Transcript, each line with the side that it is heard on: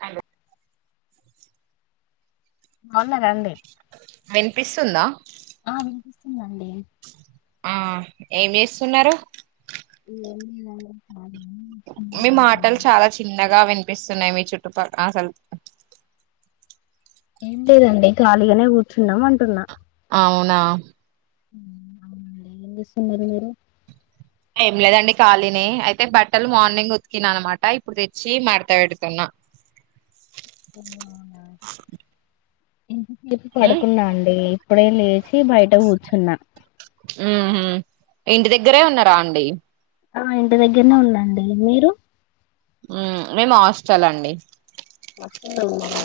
right: Hello
left: బాగున్నరా అండి
right: వినిపిస్తుందా
left: [inaudible] దండి
right: ఆ ఏం చేస్తున్నారు.
left: [inaudible]
right: మీ మాటలు చాలా చిన్నగా వినిపిస్తున్నాయి మీ చుట్టుపక్ ఆ అసల్
left: ఏం లేదండి ఖాళీగనే కూర్చున్నం అంటున్నా.
right: అవునా
left: అవునండి ఏం చేస్తున్నరు మీరు.
right: ఏం లేదండి ఖాళీనే అయితే బట్టలు మార్నింగ్ ఉతికినా అనమాటా ఇప్పుడు తెచ్చీ మడత పెడుతున్నా.
left: ఓహో అవునా ఇంతసేపు
right: ఉమ్
left: పడుకున్నా అండీ ఇప్పుడే లే చి బయట కూర్చున్నా
right: ఊహ్ము ఇంటి దగ్గరే ఉన్నరా అండి.
left: ఆ ఇంటి దగ్గర్నే ఉన్నా అండి మీరూ.
right: ఊ మేము హాస్టల్ అండి.
left: హాస్టల్లో ఉన్నారా.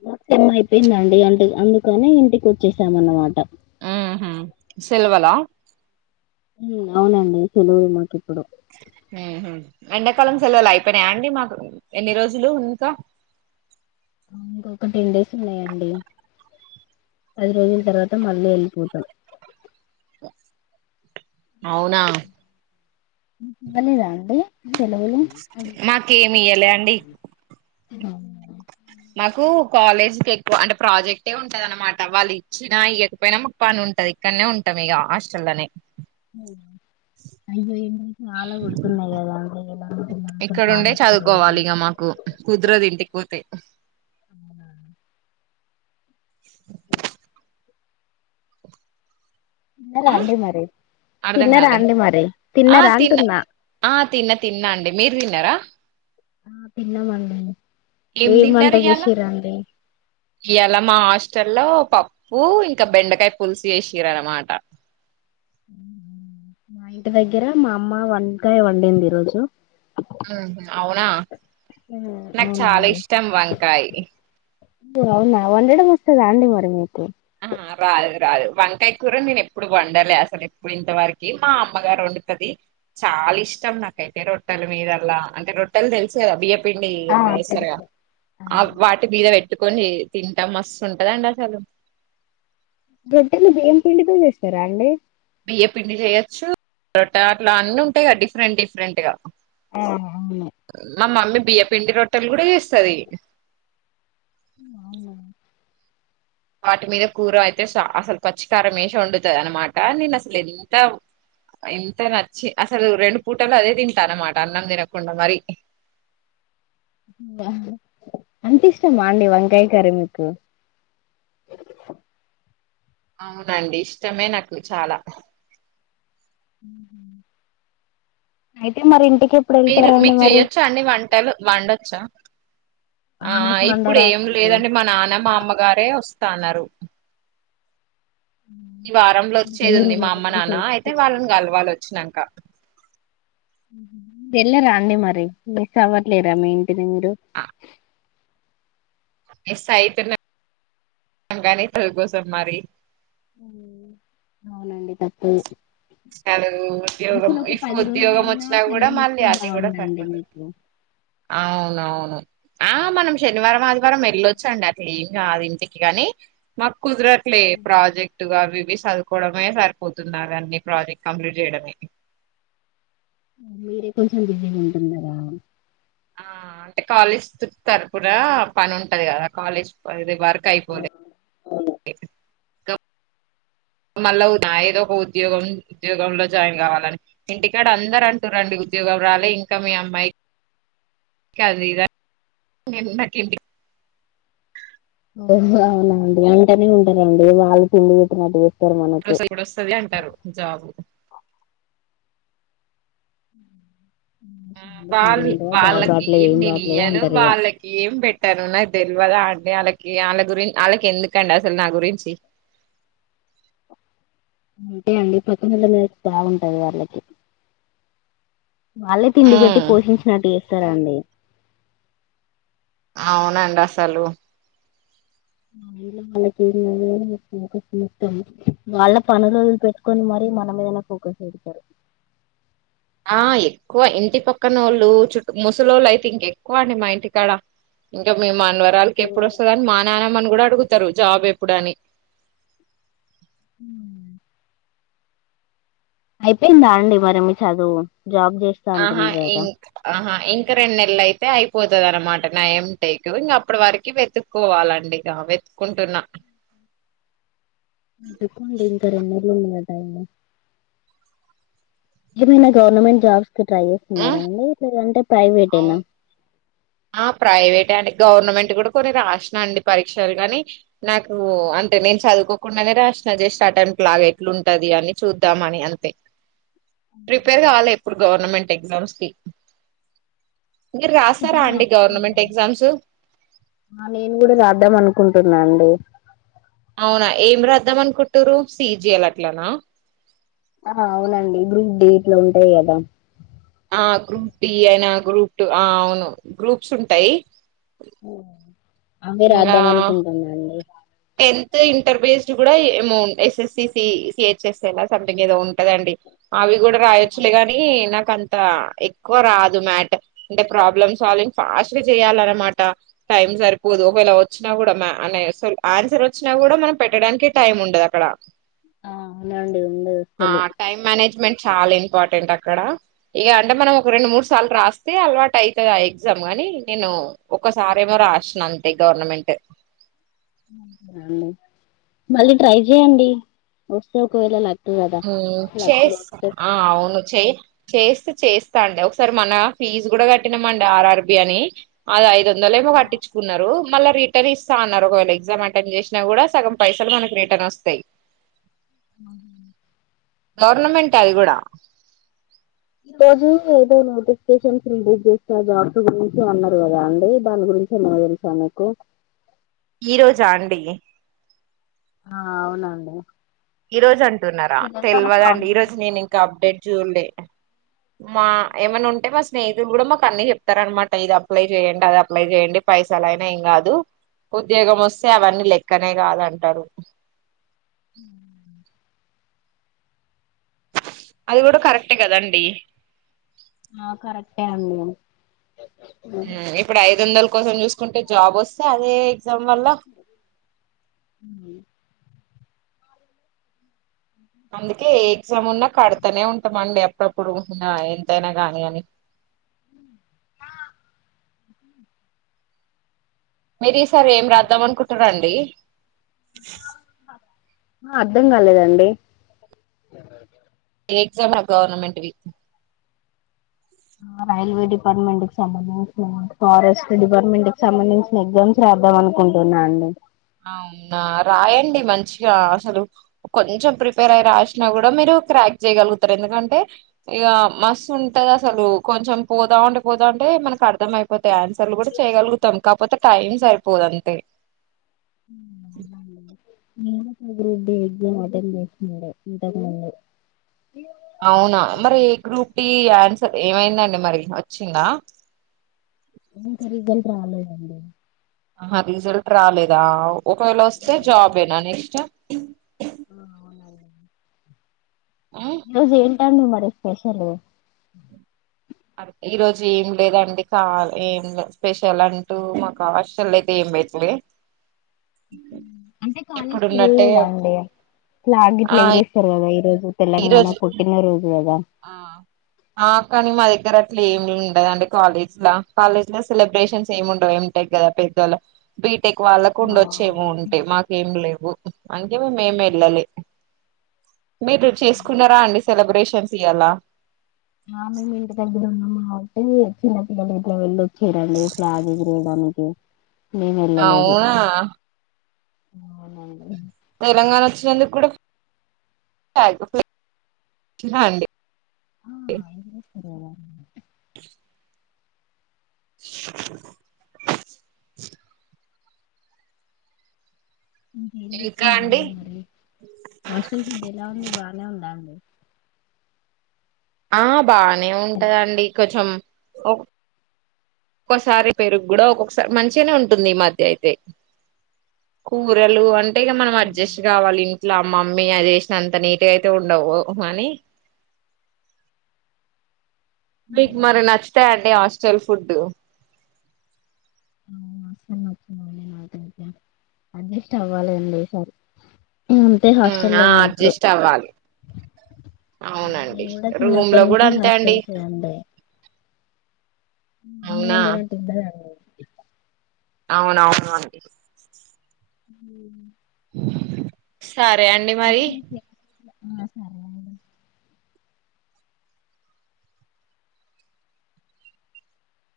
left: ఫోర్త్ సెమ్ అయిపోయిందండి అంటె అందుకనే ఇంటికి వచ్చేసాం అన్నమాట.
right: ఊహ్ము సెలవలా.
left: ఊ అవునండి సేలవలు మాకు ఇప్పుడు
right: ఊహ్ము ఎండాకాలం సెలవలు అయిపోనయా అండి మాకు ఎన్ని రోజులు ఇంకా.
left: ఔను ఇంకొక టెన్ డేస్ ఉన్నాయండి. పది రోజుల్ తర్వాత మళ్ళీ ఎళ్ళిపోతా.
right: అవునా
left: మీకు ఇవ్వలేదా అండి. సెలవులు
right: మాకేమి ఇయ్యలే అండి మాకూ కాలేజ్కి ఎక్కువ అంటే ప్రాజెక్టే ఉంటది అనమాట వాళ్ళు ఇచ్చినా ఇయ్యకపోయినా మాకు పని ఉం టది ఇక్కడ్నే ఉంటాం ఇగా హాస్టల్ల్లోనే.
left: [unintelligible] చాలా కొడుతున్నాయి గదా అండి. ఎలా వెళ్తున్నారు అసలు
right: ఇక్కడ ఉండే
left: కాలేజ్కి రోజు
right: చదువుకోవాలి ఇగా మాకు కుదరదు ఇంటిక్ పోతే.
left: స తిన్నరా అండి మరీ
right: అర్ధం
left: తిన్నరా
right: కాలే
left: అండి మరి
right: ఆ
left: తిన్నరా
right: తిన్న
left: అంటున్నా.
right: ఆ తిన్న తిన్నా అండి మీరు తిన్నరా.
left: ఆ తిన్నామండీ ఏమ్ వంట చేశిర్రు అండి.
right: ఇయ్యాలా మా హాస్టల్లో పప్పూ ఇంకా బెండకాయ పుల్సు చేశిర్ర్ అనమాట.
left: మా ఇంటి దగ్గర మా అమ్మ వంకాయ వండింది ఈ రోజు
right: అవునా నాకు చాలా ఇష్టం వంకాయి
left: అ అవునా వండడం వస్తదా అండి మరి మీకు
right: హా రాదు రాదు వంకాయ కూర నేను ఎప్పుడు వండలె అసలు ఎప్పుడు ఇంతవరకి మా అమ్మగారు వండ్ టది చాలా ఇష్టం నాకైతే రొట్టెల మీదల్ల అంటే రొట్టెలు తెలుసుకదా బియ్యం పిండి
left: ఆ
right: ఏమో ఏస్తరుగా
left: తెలుసు
right: ఆ వాటి మీద పెట్టి పెట్టు కొని తింటం మస్తు ఉంటదండి అసలు
left: రొట్టెలు బియ్యం పిండితో చేస్తారా అండి
right: బియ్యం పిండి చేయొచ్చు రొట్టె అట్లా అన్నీ ఉంటాయి గా డిఫరెంట్ డిఫరెంట్ గా
left: ఆ అవును
right: మా మమ్మీ బియ్య పిండి రొట్టెలు కూడా చేస్తది
left: అవునా
right: వాటి మీద కూర అయితే స అసలు పచ్చికారం వేసే వండుతది అన్నమాట నేను అసలు ఎంత ఇంత నచ్చి అసలు రెండు పూటల అదే తింటా అన్నమాట అన్నం తినకుండా మరి
left: అంతిష్టమా అండి వంకాయ కర్రీ మీకు
right: [inaudible] అవునండి ఇష్టమే నాకు చాలా
left: అయితే మరి ఏంటి
right: మీరు మీకు చెయొచ్చా అండి వంటలు వండొచ్చా ఆ
left: నాకు వంట
right: ఇప్పుడు ఏం
left: రాదండి
right: లేదండి మా నాన్న మా అమ్మగారే వస్తాన్నారు ఈ వారంలో
left: ఓకే
right: వచ్చేది
left: మీరు
right: ఉంది
left: ఉన్న
right: మా అమ్మ
left: దగ్గరికి
right: నాన్న
left: వచ్చి
right: అయితే
left: చూస్తారా
right: వాళ్ళని కలవాలి వచ్చినాక
left: వెళ్ళరా అండి మరి మిస్ అవ్వట్లేదా మీ ఇంటిని మీరు
right: మిస్ అయితున్నాం గాని చదువు కోసం మరి
left: అవునండి తప్పే
right: చాలదు ఉద్యోగం ఇప్పుడు
left: పది
right: ఉద్యోగం
left: రోజులయినా
right: వచ్చినా కూడా
left: సెలవులు
right: మళ్ళీ
left: ఇస్తే
right: అది కూడా
left: బాగుండండి
right: సరిపోదు
left: మీకు
right: అవునవును ఆ మనం శనివారం ఆదివారం వెళ్ళొచ్చు అండి అట్లు ఏం కాదు ఇంటికి కాని మాక్ కుదరట్లే
left: హుహు.
right: ప్రాజెక్టుగా అవి ఇవి చదువుకోవడమే సరిపోతున్నావన్నీ ప్రాజెక్ట్ కంప్లీట్ చేయడమే
left: మీరే కొంచెం బిజీగా ఉంటున్నారా
right: ఆ అంటే కాలేజ్ తరుపున పని ఉంటది కదా కాలేజ్ పని వర్కయిపోలే మళ్ళా ఏదో ఒక ఉద్యోగం ఉద్యోగంలో జాయిన్ కావాలని ఇంటికాడ అందరు అంటూరండి ఉద్యోగం రాలే ఇంకా మీ అమ్మాయికి కానీ అది ఇదని నిన్న ఒక ఇంట్లో
left: అవునా అండి అంటనే ఉంటరండి వాళ్ళే తిండి పెట్టినట్టు చేస్తారు మనకు
right: అసలు ఎప్పుడు వస్తుది అంటారు జాబు
left: ని
right: వాళ్ళు వాళ్ళకి ఏం నేను ఇయ్యను
left: అంటారు ఇగ
right: వాళ్ళకి ఏం పెట్టను నాకు తెలివదా అండి వాళ్ళకి ఆళ్ళ గురి ఆళ్ళకి ఎందుకండి అసలు నా గురించి
left: ఉంటే అండి పక్కనోల మీద బాగుంటాయి వాళ్ళకి వాళ్ళే తిండి పెట్టి
right: ఉమ్
left: పోషించినట్టు చేస్తారండి
right: అవునండి అసలు
left: అందులో వాళ్ళకి [unintelligible] వాళ్ళ పనులు వదులు పెట్టుకొని మరి మన మీదనే ఫోకస్ చేస్తరు
right: ఆ ఎక్కువ ఇంటి పక్కనోళ్ళు చుట్ ముసలోళ్ళు అయితే ఇంక ఎక్కువ అండి మా ఇంటికాడ ఇంకా మేమ్ మన్వరాలకి ఎప్పుడోస్తది అని మా నాన్నమ్మని కుడా అడుగుతరు జాబ్ ఎప్పుడని
left: హ అయిపోయిందా అండి మరి మీ చదువు జాబ్ చేస్తా
right: ఆహా
left: అంటున్నారు కదా
right: ఇంక్ ఆహా ఇంకా రెండ్నెలయితే అయి పోతదనమాట నా ఏమ్ టేక్కు ఇగ అప్పటి వరకి వెతుక్కోవాలండి జాబ్ వెతుక్కుంటున్నా
left: [unintelligible] ఇంకా రెండ్నెళ్ళు ఉందిగా టైము ఈ నెల గవర్నమెంట్ జాబ్ ట్రై చేస్తున్నారా అండి లేదంటే
right: అవు
left: ప్రైవేటేనా
right: ఆ ప్రైవేటే అండి గవర్నమెంట్ కుడా కొన్ని రాసిన అండి పరీక్షలు కానీ నాకు అంటే నేన్ చదుకోకుండనే రాసిన జస్ట్ ఆటెమ్ట్ లాగ ఎట్లుంటది అని చూద్దాం అని అంతే ప్రిపేర్ కాలే ఎప్పుడు గవర్నమెంట్ ఎగ్జామ్స్ కి రాస్తారా అండి గవర్నమెంట్ ఎగ్జామ్స్
left: ఆ నేను గుడా రాద్దాం అనుకుంటున్న డి
right: అవునా ఏం రాద్దాం అనుకుంటురు పిజెలట్లనా
left: ఆహా అవునండి గ్రూప్ డి ఇట్లా ఉంటయి కదా
right: ఆ గ్రూప్ డి అయినా గ్రూప్ టూ ఆ అవును గ్రూప్స్ ఉంటయి
left: అందుకే రాద్దాం అనుకుంటున్నా అండి.
right: టెన్త్ ఇంటర్ బేస్డ్ గుడా ఏమో S S C, C H S ఎలా సమ్థింగ్ ఏదో ఉంటదండి. అవి గుడా రాయొచ్చులే గనీ నాకు అం అంత ఎక్కువ రాదు మ్యాటర్ అంటే ప్రాబ్లమ్ సాల్వింగ్ ఫాస్ట్ గా చేయాలనమాట టైమ్ సరిపోదు ఒకవేళ వచ్చినా గుడా అనే ఆన్సర్ వచ్చినా గుడా మనం పెట్టడానికె టైం ఉండదు అక్కడ
left: ఆ అవునండి ఉంది
right: ఆ
left: అసలు
right: టైమ్ మనేజ్మెంట్ చాలా ఇంపార్టెంట్ అక్కడ ఇగ అంటే మనం ఒక రెండు మూడు సార్లు రాస్తే అలవాటయితదాయి ఆ ఎగ్జామ్ కనీ నేను ఒకసారేమో రాసిన అంతే గవర్నమెంట్
left: అవునా అండి మళ్ళీ ట్రై చేయండి వస్తే ఒకవేళ లా
right: మ్మ్ చెస్ ఆ అవును చెయ్ చేస్తే చేస్తా అండి ఒక్సారి మన ఫీజు గుడా కట్టినం మండి ఆర్ ఆర్ బి అని అది ఐదు వందలేమో కట్టించుకున్నరు మళ్ళా రిటర్న్ ఇస్తా అన్నరు ఒకవేళ ఎగ్జామ్ అటెండ్ చేసినా గుడా సగం పైసల్ మనక్ రిటర్న్ వస్తయి.
left: ఆ
right: గవర్నమెంటే అది కుడా
left: ఈ రోజు ఏదో నోటిఫికేషన్స్ రిలీజ్ చేస్తా జాబ్స్ గురించి అన్నరు కదా అండి దాని గురిం చి తెలుసా మీకు
right: ఈ రోజా అండి
left: ఆ అవునండి
right: ఈ రోజు అంటున్నారా
left: తెలంగాణ
right: తెలివాద్ అండి ఈ
left: ఫార్మేషన్
right: రోజు నేను ఇంకా అప్డేట్ చూడ్లే మా ఏమన్నా ఉంటే మా స్నేహితులు కూడా మాకు అన్ని చెప్తార అనమాట ఇది అప్లై చేయండి అది అప్లై చెయండి. పైసాలయినా ఏం గాదు ఉద్యోగం వస్తే అవన్నీ లెక్కనే కాదంటడు.
left: ఆ
right: అది కూడా కరెక్టే కదాండి.
left: ఆ కరెక్టే అండి.
right: ఇప్పుడు ఐదు వందల కోసం చూసుకుంటే జాబ్ వస్తే అదే. జం వల్ల అందుకే ఏ ఎగ్జామ్ ఉన్నా కడతనే ఉంటామండి అప్పుడప్పుడు ఇగ ఎంతైనా గాని అని.
left: మా
right: మీరు ఈ సారి ఏం రాద్దాం అనుకుంటారండి.
left: ఆ అర్ధం కాలేదండి.
right: ఏ ఎగ్జామ్ రావ్ గవర్నమెంట్ వి.
left: ఆ రైల్వే డిపార్ట్మెంట్ కి సంబంధించిన ఫారెస్ట్ డిపార్ట్మెంట్ కి సంబంధించిన ఎగ్జామ్స్ ర ద్దమనుకుంటున్నా అండి.
right: అవునా రాయండి మంచిగా అసలు కొంచెం ప్రిపేర్ అయి రాసినా కూడా మీరు క్రాక్ చేయగలుగుతారు ఎందుకంటే ఇగ మస్ ఉంటది అసలు కొంచెం పోదా ఉంటే పోత ఉంటే అంటే మనకు అర్థం అయిపోతయి ఆన్సర్లు కూడా చేయగలుగుతాం కాకపోతే టైమ్ సరిపోదు అంతే. ఉ
left: నేను గ్రూప్ డి ఎగ్జామ్ అటెండ్ చేసిండే ఇంతకుముందు
right: అవునా మరి ఏ గ్రూప్ డి ఆన్సర్ ఏమైందండి మరి వచ్చిందా
left: ఇంక రిజల్ట్ రాలేదండి.
right: ఆహా రిజల్ట్ రాలేదా ఒకవేళ వస్తే జాబెనా నెక్స్ట్.
left: ఆ, అవునండి. ఈ రోజు ఏంటండి మరి స్పెషల్ ఉ
right: అ ఈ రోజు ఏం లేదండి కాల్ ఏం లే స్పెషల్ అంటూ మాకు హాస్టల్ ఐతే ఏం బెట్లే
left: అంటే కాలేజ్కిలలేదా అండి ఫ్లాగ్
right: ఆ
left: గిట్లా ఎయిరేస్తారు కదా. రోజు తెలంగాణ
right: ఈరోజు
left: పుట్టిన రోజు కదా.
right: ఆ ఆ కానీ మా దగ్గర అట్లా ఏమి ఉండదు అండి కాలేజ్ ల కాలేజ్ ల సెలబ్రేషన్స్ ఏమి ఉండవు ఏ ఏ గల పెద్దల బీటెక్ వాళ్ళకు
left: ఆ
right: ఉండొచ్చేమో
left: అవును.
right: ఉంటాయి మాకేం లేవు. ఉ అందుకే మేము ఏం వెళ్ళలే మీరు చేసుకున్నారా అండి సెలబ్రేషన్స్ తియాలా
left: ఆ మేం ఇంటి దగ్గర వున్నం ఆగు ఇది చిన్నపిల్లలు ఇట్ల వెళ్ళొచ్చారండి ఇలా ఫ్లాగ్ ఎగిరయడానికి. నేను వెళ్ళలేదు
right: అవునా
left: అవునండి.
right: తెలంగాణ వచ్చినందుకు కూడా [unintelligible] అండి ఎ
left: మీరేవరండీ ఇక ఏం
right: ఇంకా అండి
left: జేస్తున్నారండి మరి హాస్టల్ ఫుడ్ ఎలా ఉంది బానే ఉందా అండి.
right: ఆ బానే ఉంటదండి కొంచెం ఒ ఒక్కసారి పెరుగు కూడా ఒక్కొక్కసారి మంచిగనే ఉంటుంది ఈ మధ్య అయితే. కూరలు అంటే ఇక మనం అడ్జస్ట్ కావాలి ఇట్లా మమ్మీ అది చేసినంత నీట్ అయితే ఉండవు అని మీకు
left: ఉమ్,
right: మరి నచ్చుతాయి అండి హాస్టల్ ఫుడ్
left: ఆ అస్సలు నచ్చలేదండి నాకైతే అడ్జస్ట్ అవ్వాలండి ఈసారి అంతే హాస్టల్ల్లో
right: ఆ
left: ఉన్నప్పుడు
right: అడ్జస్ట్ అవ్వాలి అవునండి
left: నిను కూడా
right: రూమ్ లో
left: చిన్నప్పటి
right: కూడా
left: నుంచి
right: అంతే అండి
left: హాస్టల్ సే అండి ఈ
right: అవునా
left: వండన అంటే ఇబ్బరము
right: అవునవును అండి
left: హ
right: సరే అండి మరి
left: అ సరే అండి